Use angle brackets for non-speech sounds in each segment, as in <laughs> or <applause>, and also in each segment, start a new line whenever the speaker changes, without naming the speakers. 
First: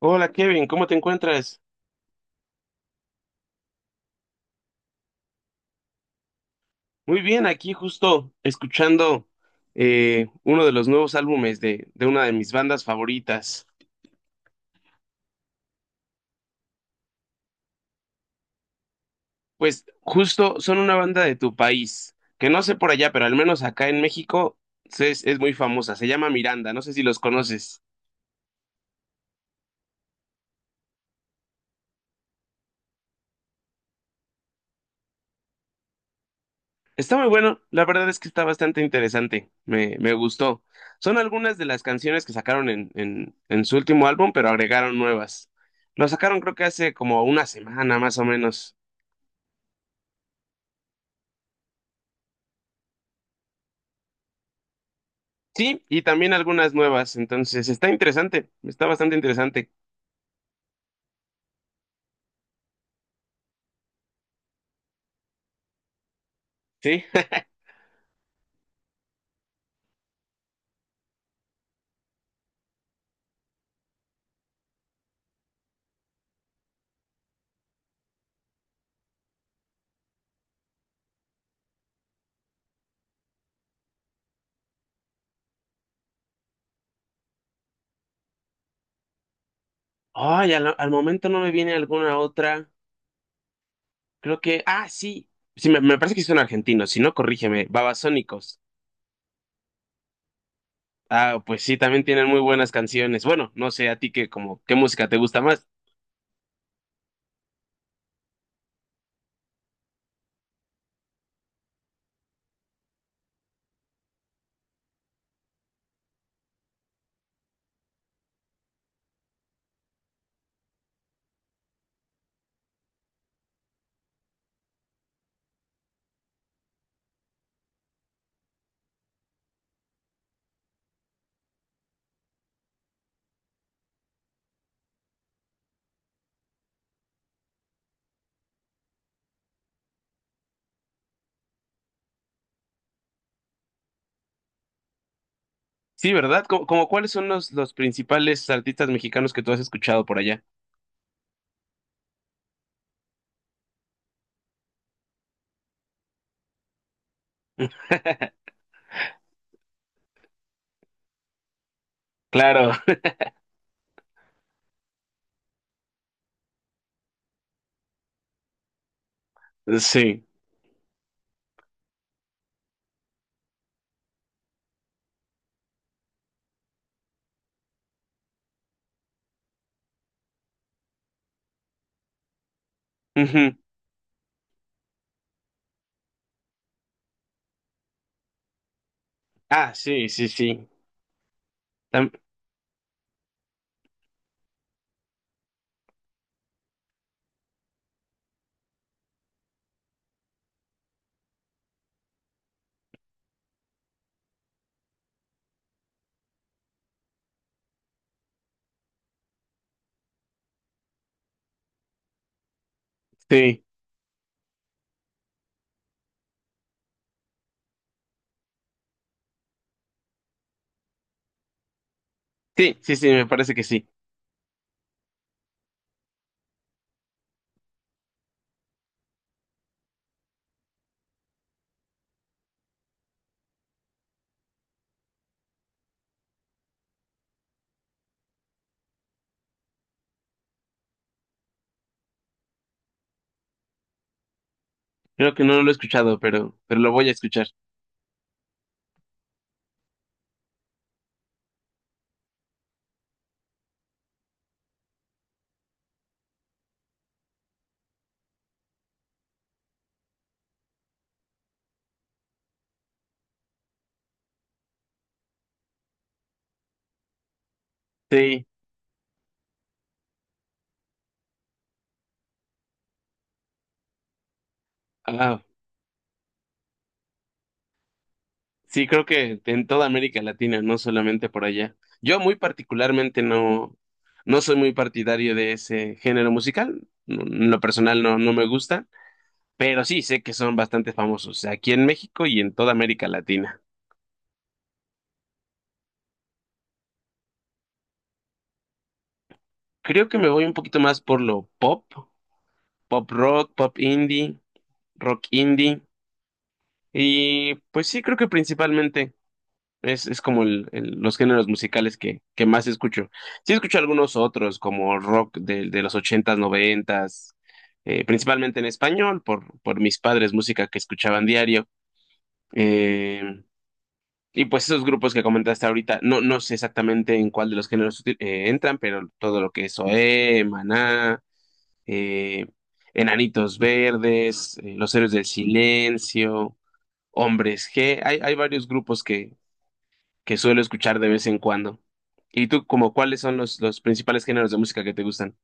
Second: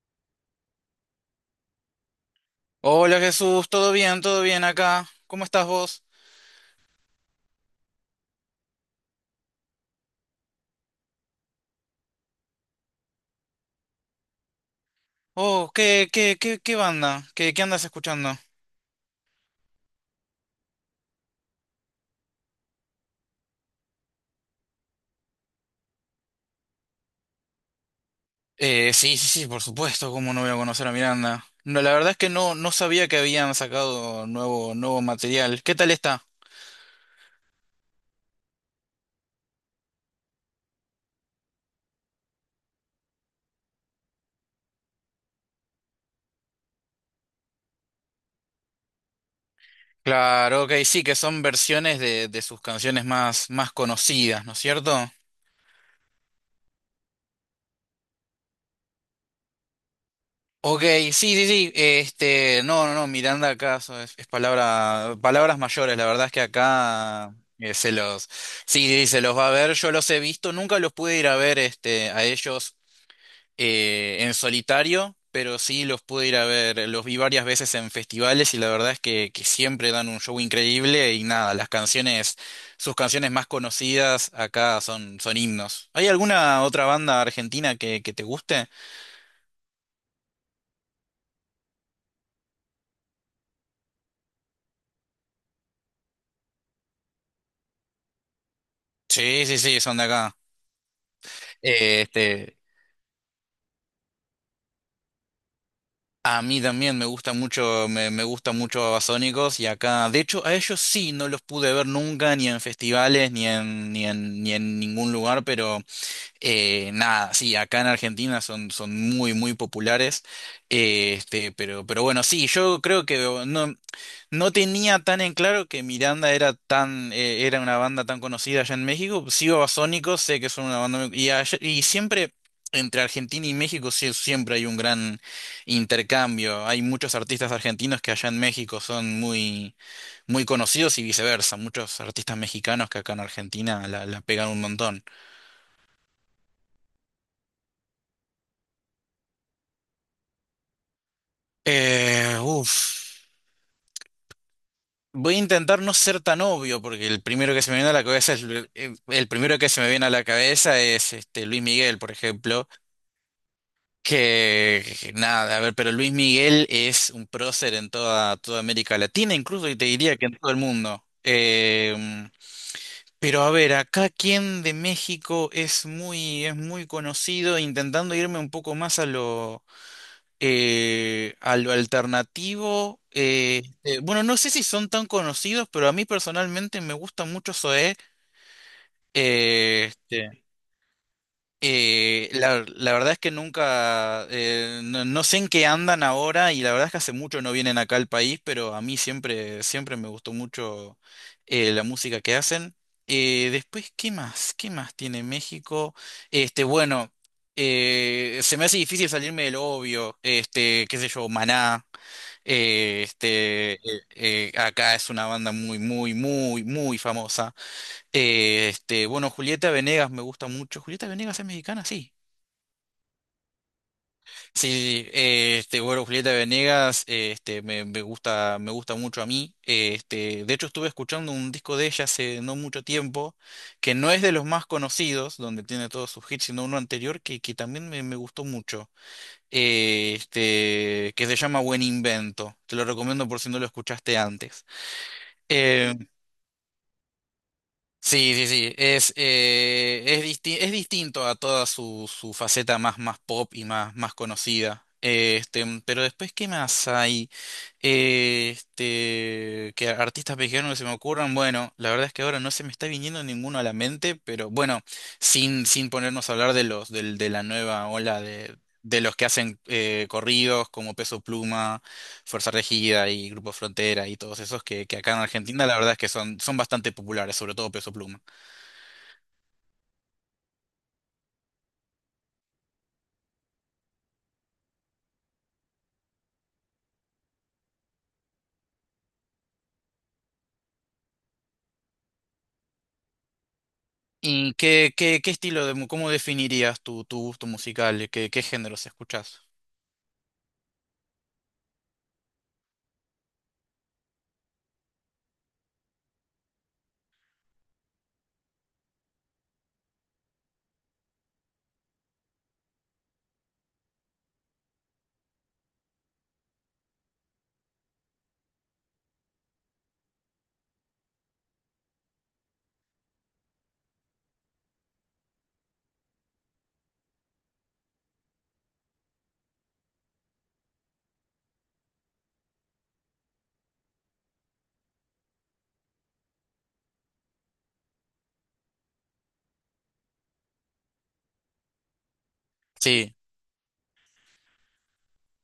Hola Kevin, ¿cómo te encuentras?
Hola Jesús, ¿todo bien? ¿Todo bien acá? ¿Cómo estás vos?
Muy bien, aquí justo escuchando uno de los nuevos álbumes de una de mis bandas favoritas.
Oh, ¿qué banda? ¿Qué, qué andas escuchando?
Pues justo son una banda de tu país, que no sé por allá, pero al menos acá en México es muy famosa, se llama Miranda, no sé si los conoces.
Sí, por supuesto, ¿cómo no voy a conocer a Miranda? No, la verdad es que no sabía que habían sacado nuevo material. ¿Qué tal está?
Está muy bueno, la verdad es que está bastante interesante, me gustó. Son algunas de las canciones que sacaron en su último álbum, pero agregaron nuevas. Lo sacaron creo que hace como una semana más o menos.
Claro, ok, sí, que son versiones de sus canciones más conocidas, ¿no es cierto?
Sí, y también algunas nuevas. Entonces, está interesante, está bastante interesante.
Ok, sí, sí, sí. No, Miranda acá es palabras mayores. La verdad es que
Sí.
acá,
<laughs>
se los, sí, sí, sí, se los va a ver. Yo los he visto, nunca los pude ir a ver, este, a ellos en solitario, pero sí los pude ir a ver. Los vi varias veces en festivales y la verdad es que siempre dan un show increíble y nada, las canciones, sus canciones más conocidas acá son himnos. ¿Hay alguna otra banda argentina que te guste?
Ay, al momento no me viene alguna otra. Creo que. Ah, sí. Sí, me parece que son argentinos. Si no, corrígeme. Babasónicos.
Sí, sí, sí, son de acá.
Ah, pues sí,
Eh,
también tienen muy
este,
buenas canciones. Bueno, no sé, a ti que como, ¿qué música te gusta más?
a mí también me gusta mucho, me gusta mucho Babasónicos y acá, de hecho, a ellos sí no los pude ver nunca, ni en festivales, ni en ningún lugar, pero, nada, sí, acá en Argentina son, son muy, muy populares. Este, pero bueno, sí, yo creo que no, no tenía tan en claro que Miranda era tan, era una banda tan conocida allá en México. Sigo a Sónicos, sé que son una banda muy siempre entre Argentina y México sí, siempre hay un gran intercambio. Hay muchos artistas argentinos que allá en México son muy, muy conocidos y viceversa. Muchos artistas mexicanos que acá en Argentina la pegan un montón.
Sí, ¿verdad? Como cuáles son los principales artistas mexicanos que tú has escuchado por allá?
Uf. Voy a intentar no ser tan obvio, porque el primero que se me viene a la cabeza es el primero que se me viene a la cabeza es este Luis Miguel, por ejemplo,
Claro,
que nada, a ver, pero Luis Miguel es un prócer en toda América Latina, incluso y
<laughs>
te diría
sí.
que en todo el mundo. Pero a ver, acá quien de México es muy conocido, intentando irme un poco más a lo alternativo.
Ujú.
Bueno, no sé si son tan conocidos, pero a mí personalmente me gusta mucho Zoé.
Ah,
eh,
sí, sí,
este,
sí. Tam-
la, la verdad es que nunca, no, no sé en qué andan ahora y la verdad es que hace mucho no vienen acá al país, pero a mí siempre, siempre me gustó mucho la música que hacen. Después, ¿qué más? ¿Qué más tiene México? Bueno, se me hace difícil salirme del obvio, este, qué sé yo, Maná.
sí,
Acá es una banda muy famosa. Bueno, Julieta Venegas me gusta mucho. ¿Julieta Venegas es mexicana? Sí.
sí, sí, sí, me parece que sí.
Sí, sí, sí. Bueno, Julieta Venegas, me gusta mucho a mí. De hecho, estuve escuchando un disco de ella hace no mucho tiempo, que no es de los más conocidos, donde tiene todos sus hits, sino uno anterior que también me gustó mucho. Que se llama Buen Invento. Te lo recomiendo por si no lo escuchaste antes.
Creo que no lo he
Eh,
escuchado, pero lo voy a escuchar.
sí, sí, sí. Es distinto a toda su, su faceta más, más pop y más, más conocida. Pero después, ¿qué más hay? Que artistas mexicanos que se me ocurran. Bueno, la verdad es que ahora no se me está viniendo ninguno a la mente, pero bueno, sin ponernos a hablar de los, del de la nueva ola
Sí,
de los que hacen corridos como Peso Pluma. Fuerza Regida y Grupo Frontera y todos esos que acá en
ah,
Argentina la verdad es que son, son bastante populares, sobre todo Peso Pluma.
sí, creo que en toda América Latina, no solamente por allá. Yo muy particularmente no soy muy partidario de ese género musical. En lo personal no me gusta, pero sí sé que son bastante famosos aquí en México y en toda América Latina.
¿Y qué estilo de, cómo definirías tu, tu gusto musical? ¿Qué géneros escuchas?
Creo que me voy un poquito más por lo pop, pop rock, pop indie, rock indie. Y pues sí, creo que principalmente. Es como los géneros musicales que más escucho. Sí escucho algunos otros, como rock de los ochentas, noventas, principalmente en español, por mis padres, música que escuchaban diario. Eh, y pues esos grupos que comentaste ahorita, no sé exactamente en cuál de los géneros entran, pero todo lo que es OE, Maná, eh, Enanitos Verdes, Los Héroes del Silencio, Hombres G, hay varios grupos que suelo escuchar de vez en cuando. ¿Y tú, como
Sí.
cuáles son los principales géneros de música que te gustan?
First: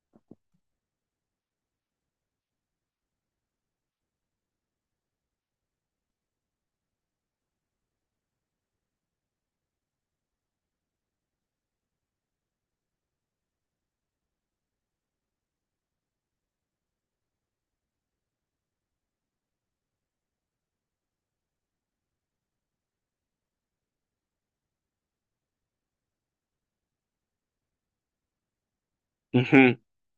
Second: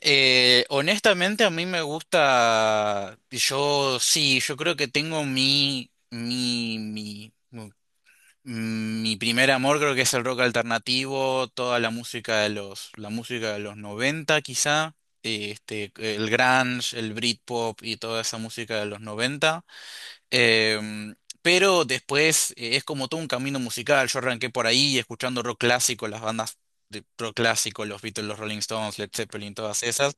Honestamente a mí me gusta, yo sí, yo creo que tengo mi primer amor creo que es el rock alternativo, toda la música de los, la música de los 90 quizá, el grunge, el Britpop y toda esa música de los noventa. Em, pero después, es como todo un camino musical. Yo arranqué por ahí escuchando rock clásico, las bandas de rock clásico, los Beatles, los Rolling Stones, Led Zeppelin,
Ujú,
todas esas.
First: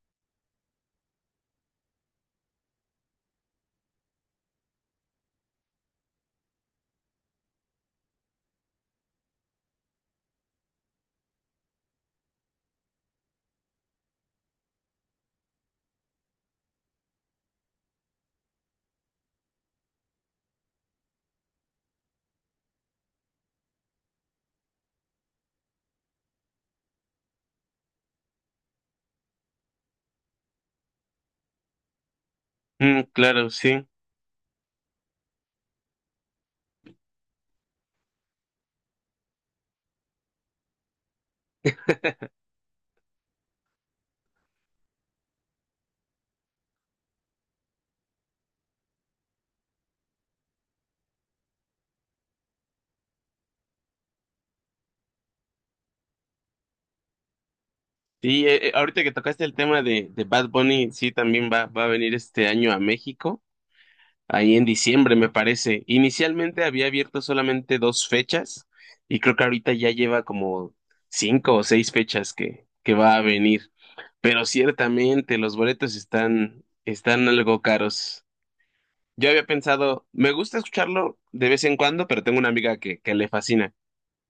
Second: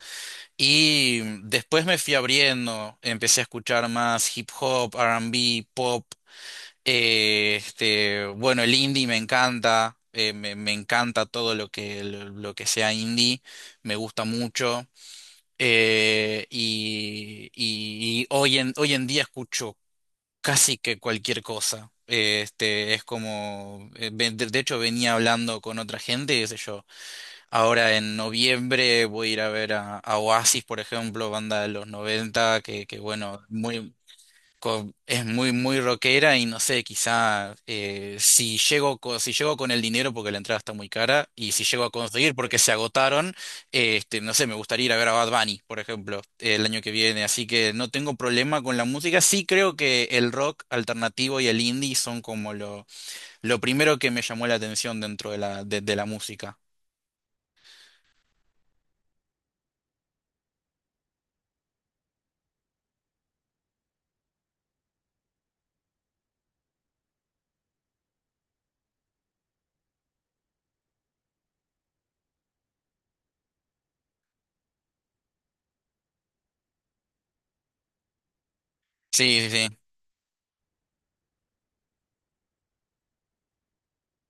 Y después me fui abriendo, empecé a escuchar más hip hop, R&B, pop. Bueno, el indie me encanta, me encanta todo lo que sea indie, me gusta mucho. Y, y hoy hoy en día escucho casi que cualquier cosa. Es como, de hecho venía hablando con otra gente, qué sé yo. Ahora en noviembre voy a ir a ver a Oasis, por ejemplo, banda de los 90 que
mm,
bueno,
claro, sí.
es muy, muy rockera y no sé, quizá, si llego, si llego con el dinero porque la entrada está muy cara y si llego a conseguir porque se agotaron, no sé, me gustaría ir a ver a Bad Bunny, por ejemplo, el año que viene. Así que no tengo problema con la música. Sí creo que el rock alternativo y el indie son como lo primero que me llamó la atención dentro de la música.
Y ahorita que tocaste el tema de Bad Bunny, sí, también va a venir este año a México, ahí en diciembre, me parece. Inicialmente había abierto solamente dos fechas y creo que ahorita ya lleva como cinco o seis fechas que va a venir. Pero ciertamente los boletos están algo caros. Yo
Sí,
había
sí, sí.
pensado, me gusta escucharlo de vez en cuando, pero tengo una amiga que le fascina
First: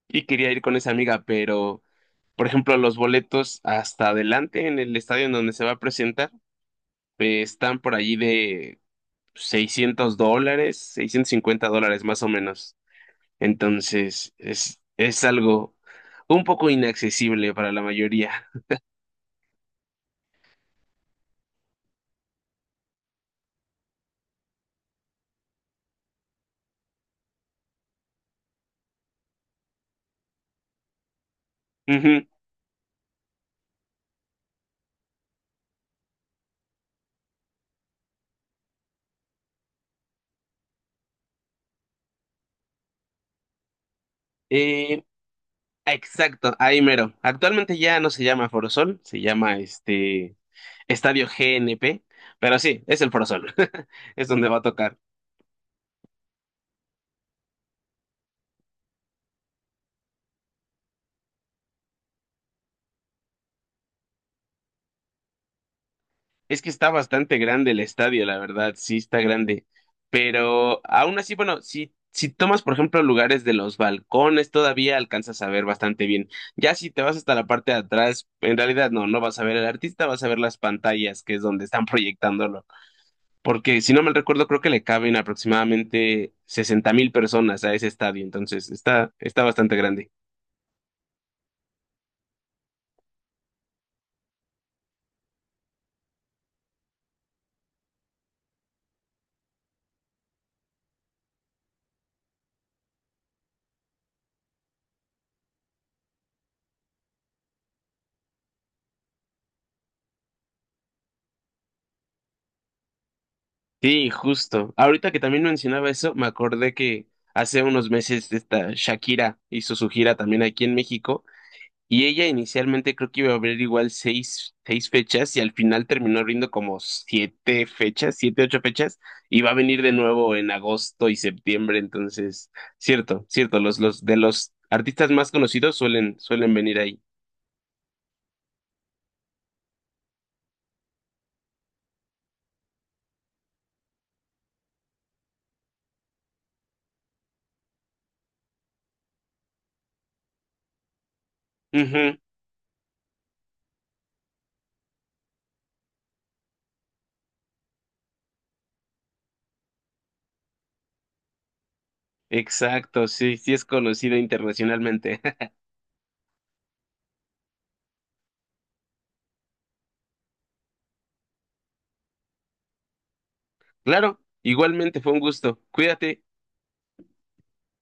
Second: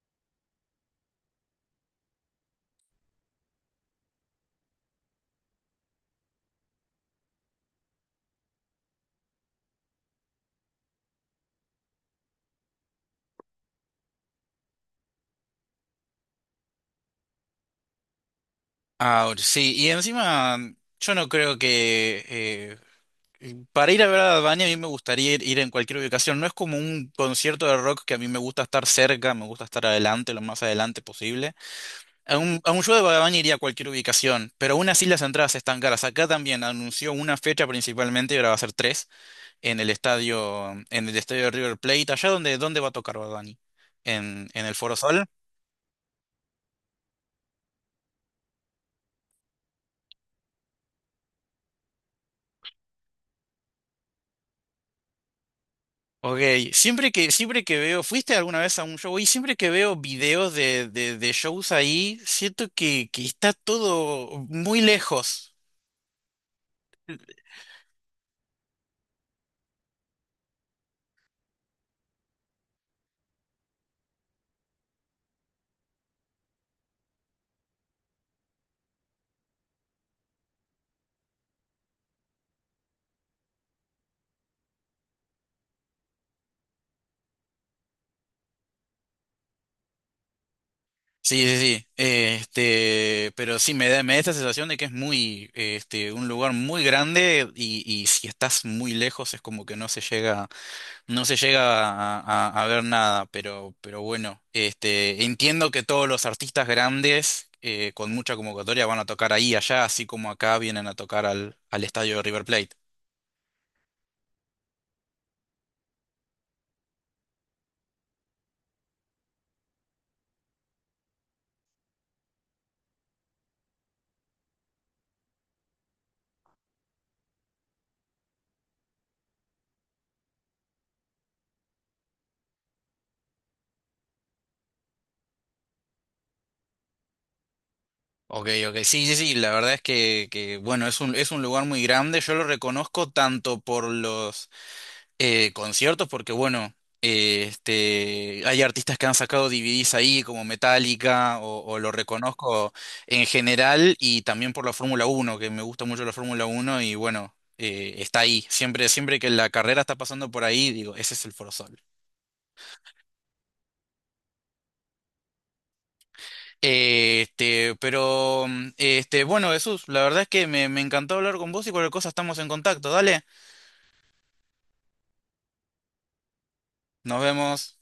y quería ir con esa amiga, pero, por ejemplo, los boletos hasta adelante en el estadio en donde se va a presentar están por allí de $600, $650 más o menos. Entonces, es algo un poco inaccesible para la mayoría.
Ahora, sí, y encima yo no creo que para ir a ver a Bad Bunny, a mí me gustaría ir, ir en cualquier ubicación. No es como un concierto de rock que a mí me gusta estar cerca, me gusta estar adelante, lo más adelante posible.
<laughs> Ujú.
A un show de Bad Bunny iría a cualquier ubicación, pero aún así las entradas están caras. Acá también anunció una fecha principalmente, y ahora va a ser tres, en el estadio de River Plate. ¿Allá donde dónde dónde va a tocar Bad Bunny? ¿En el Foro
Eh,
Sol?
exacto, ahí mero. Actualmente ya no se llama Forosol, se llama Estadio GNP, pero sí, es el Forosol, <laughs> es donde va a tocar.
Ok, siempre que veo, ¿fuiste alguna vez a un show? Y siempre que veo videos de shows ahí, siento que está todo muy lejos.
Es que está bastante grande el estadio, la verdad, sí está grande, pero aún así, bueno, si tomas, por ejemplo, lugares de los balcones, todavía alcanzas a ver bastante bien. Ya si te vas hasta la parte de atrás, en realidad no vas a ver al artista, vas a ver las pantallas, que es donde están <laughs> proyectándolo, porque si no mal recuerdo, creo que le caben aproximadamente 60,000 personas a ese estadio, entonces está bastante grande.
Sí, sí, sí. Pero sí, me da esta sensación de que es muy, un lugar muy grande y si estás muy lejos es como que no se llega. No se llega a ver nada, pero bueno, este, entiendo que todos los artistas grandes, con mucha convocatoria van a tocar ahí y allá, así como acá vienen a tocar al, al estadio de River Plate.
Sí, justo. Ahorita que también mencionaba eso, me acordé que hace unos meses esta Shakira hizo su gira también aquí en México y ella inicialmente creo que iba a abrir igual seis fechas y al final terminó abriendo como siete fechas, siete, ocho fechas y va a venir de nuevo en agosto y septiembre. Entonces, cierto, cierto, los de los artistas más conocidos suelen venir ahí.
Ok, ok, sí, sí, sí, la verdad es que bueno, es un lugar muy grande, yo lo reconozco tanto por los conciertos porque, bueno, hay artistas que han sacado DVDs ahí, como Metallica, o lo
Ujú,
reconozco en general, y también por la Fórmula 1 que me gusta mucho la Fórmula 1 y bueno, está ahí. Siempre, siempre que la carrera está pasando por ahí, digo, ese es el Forosol.
exacto, sí, sí es conocido internacionalmente. <laughs>
Bueno, Jesús, la verdad es que me encantó hablar con vos y cualquier cosa estamos en contacto. Dale,
Claro, igualmente fue un gusto. Cuídate.
nos vemos.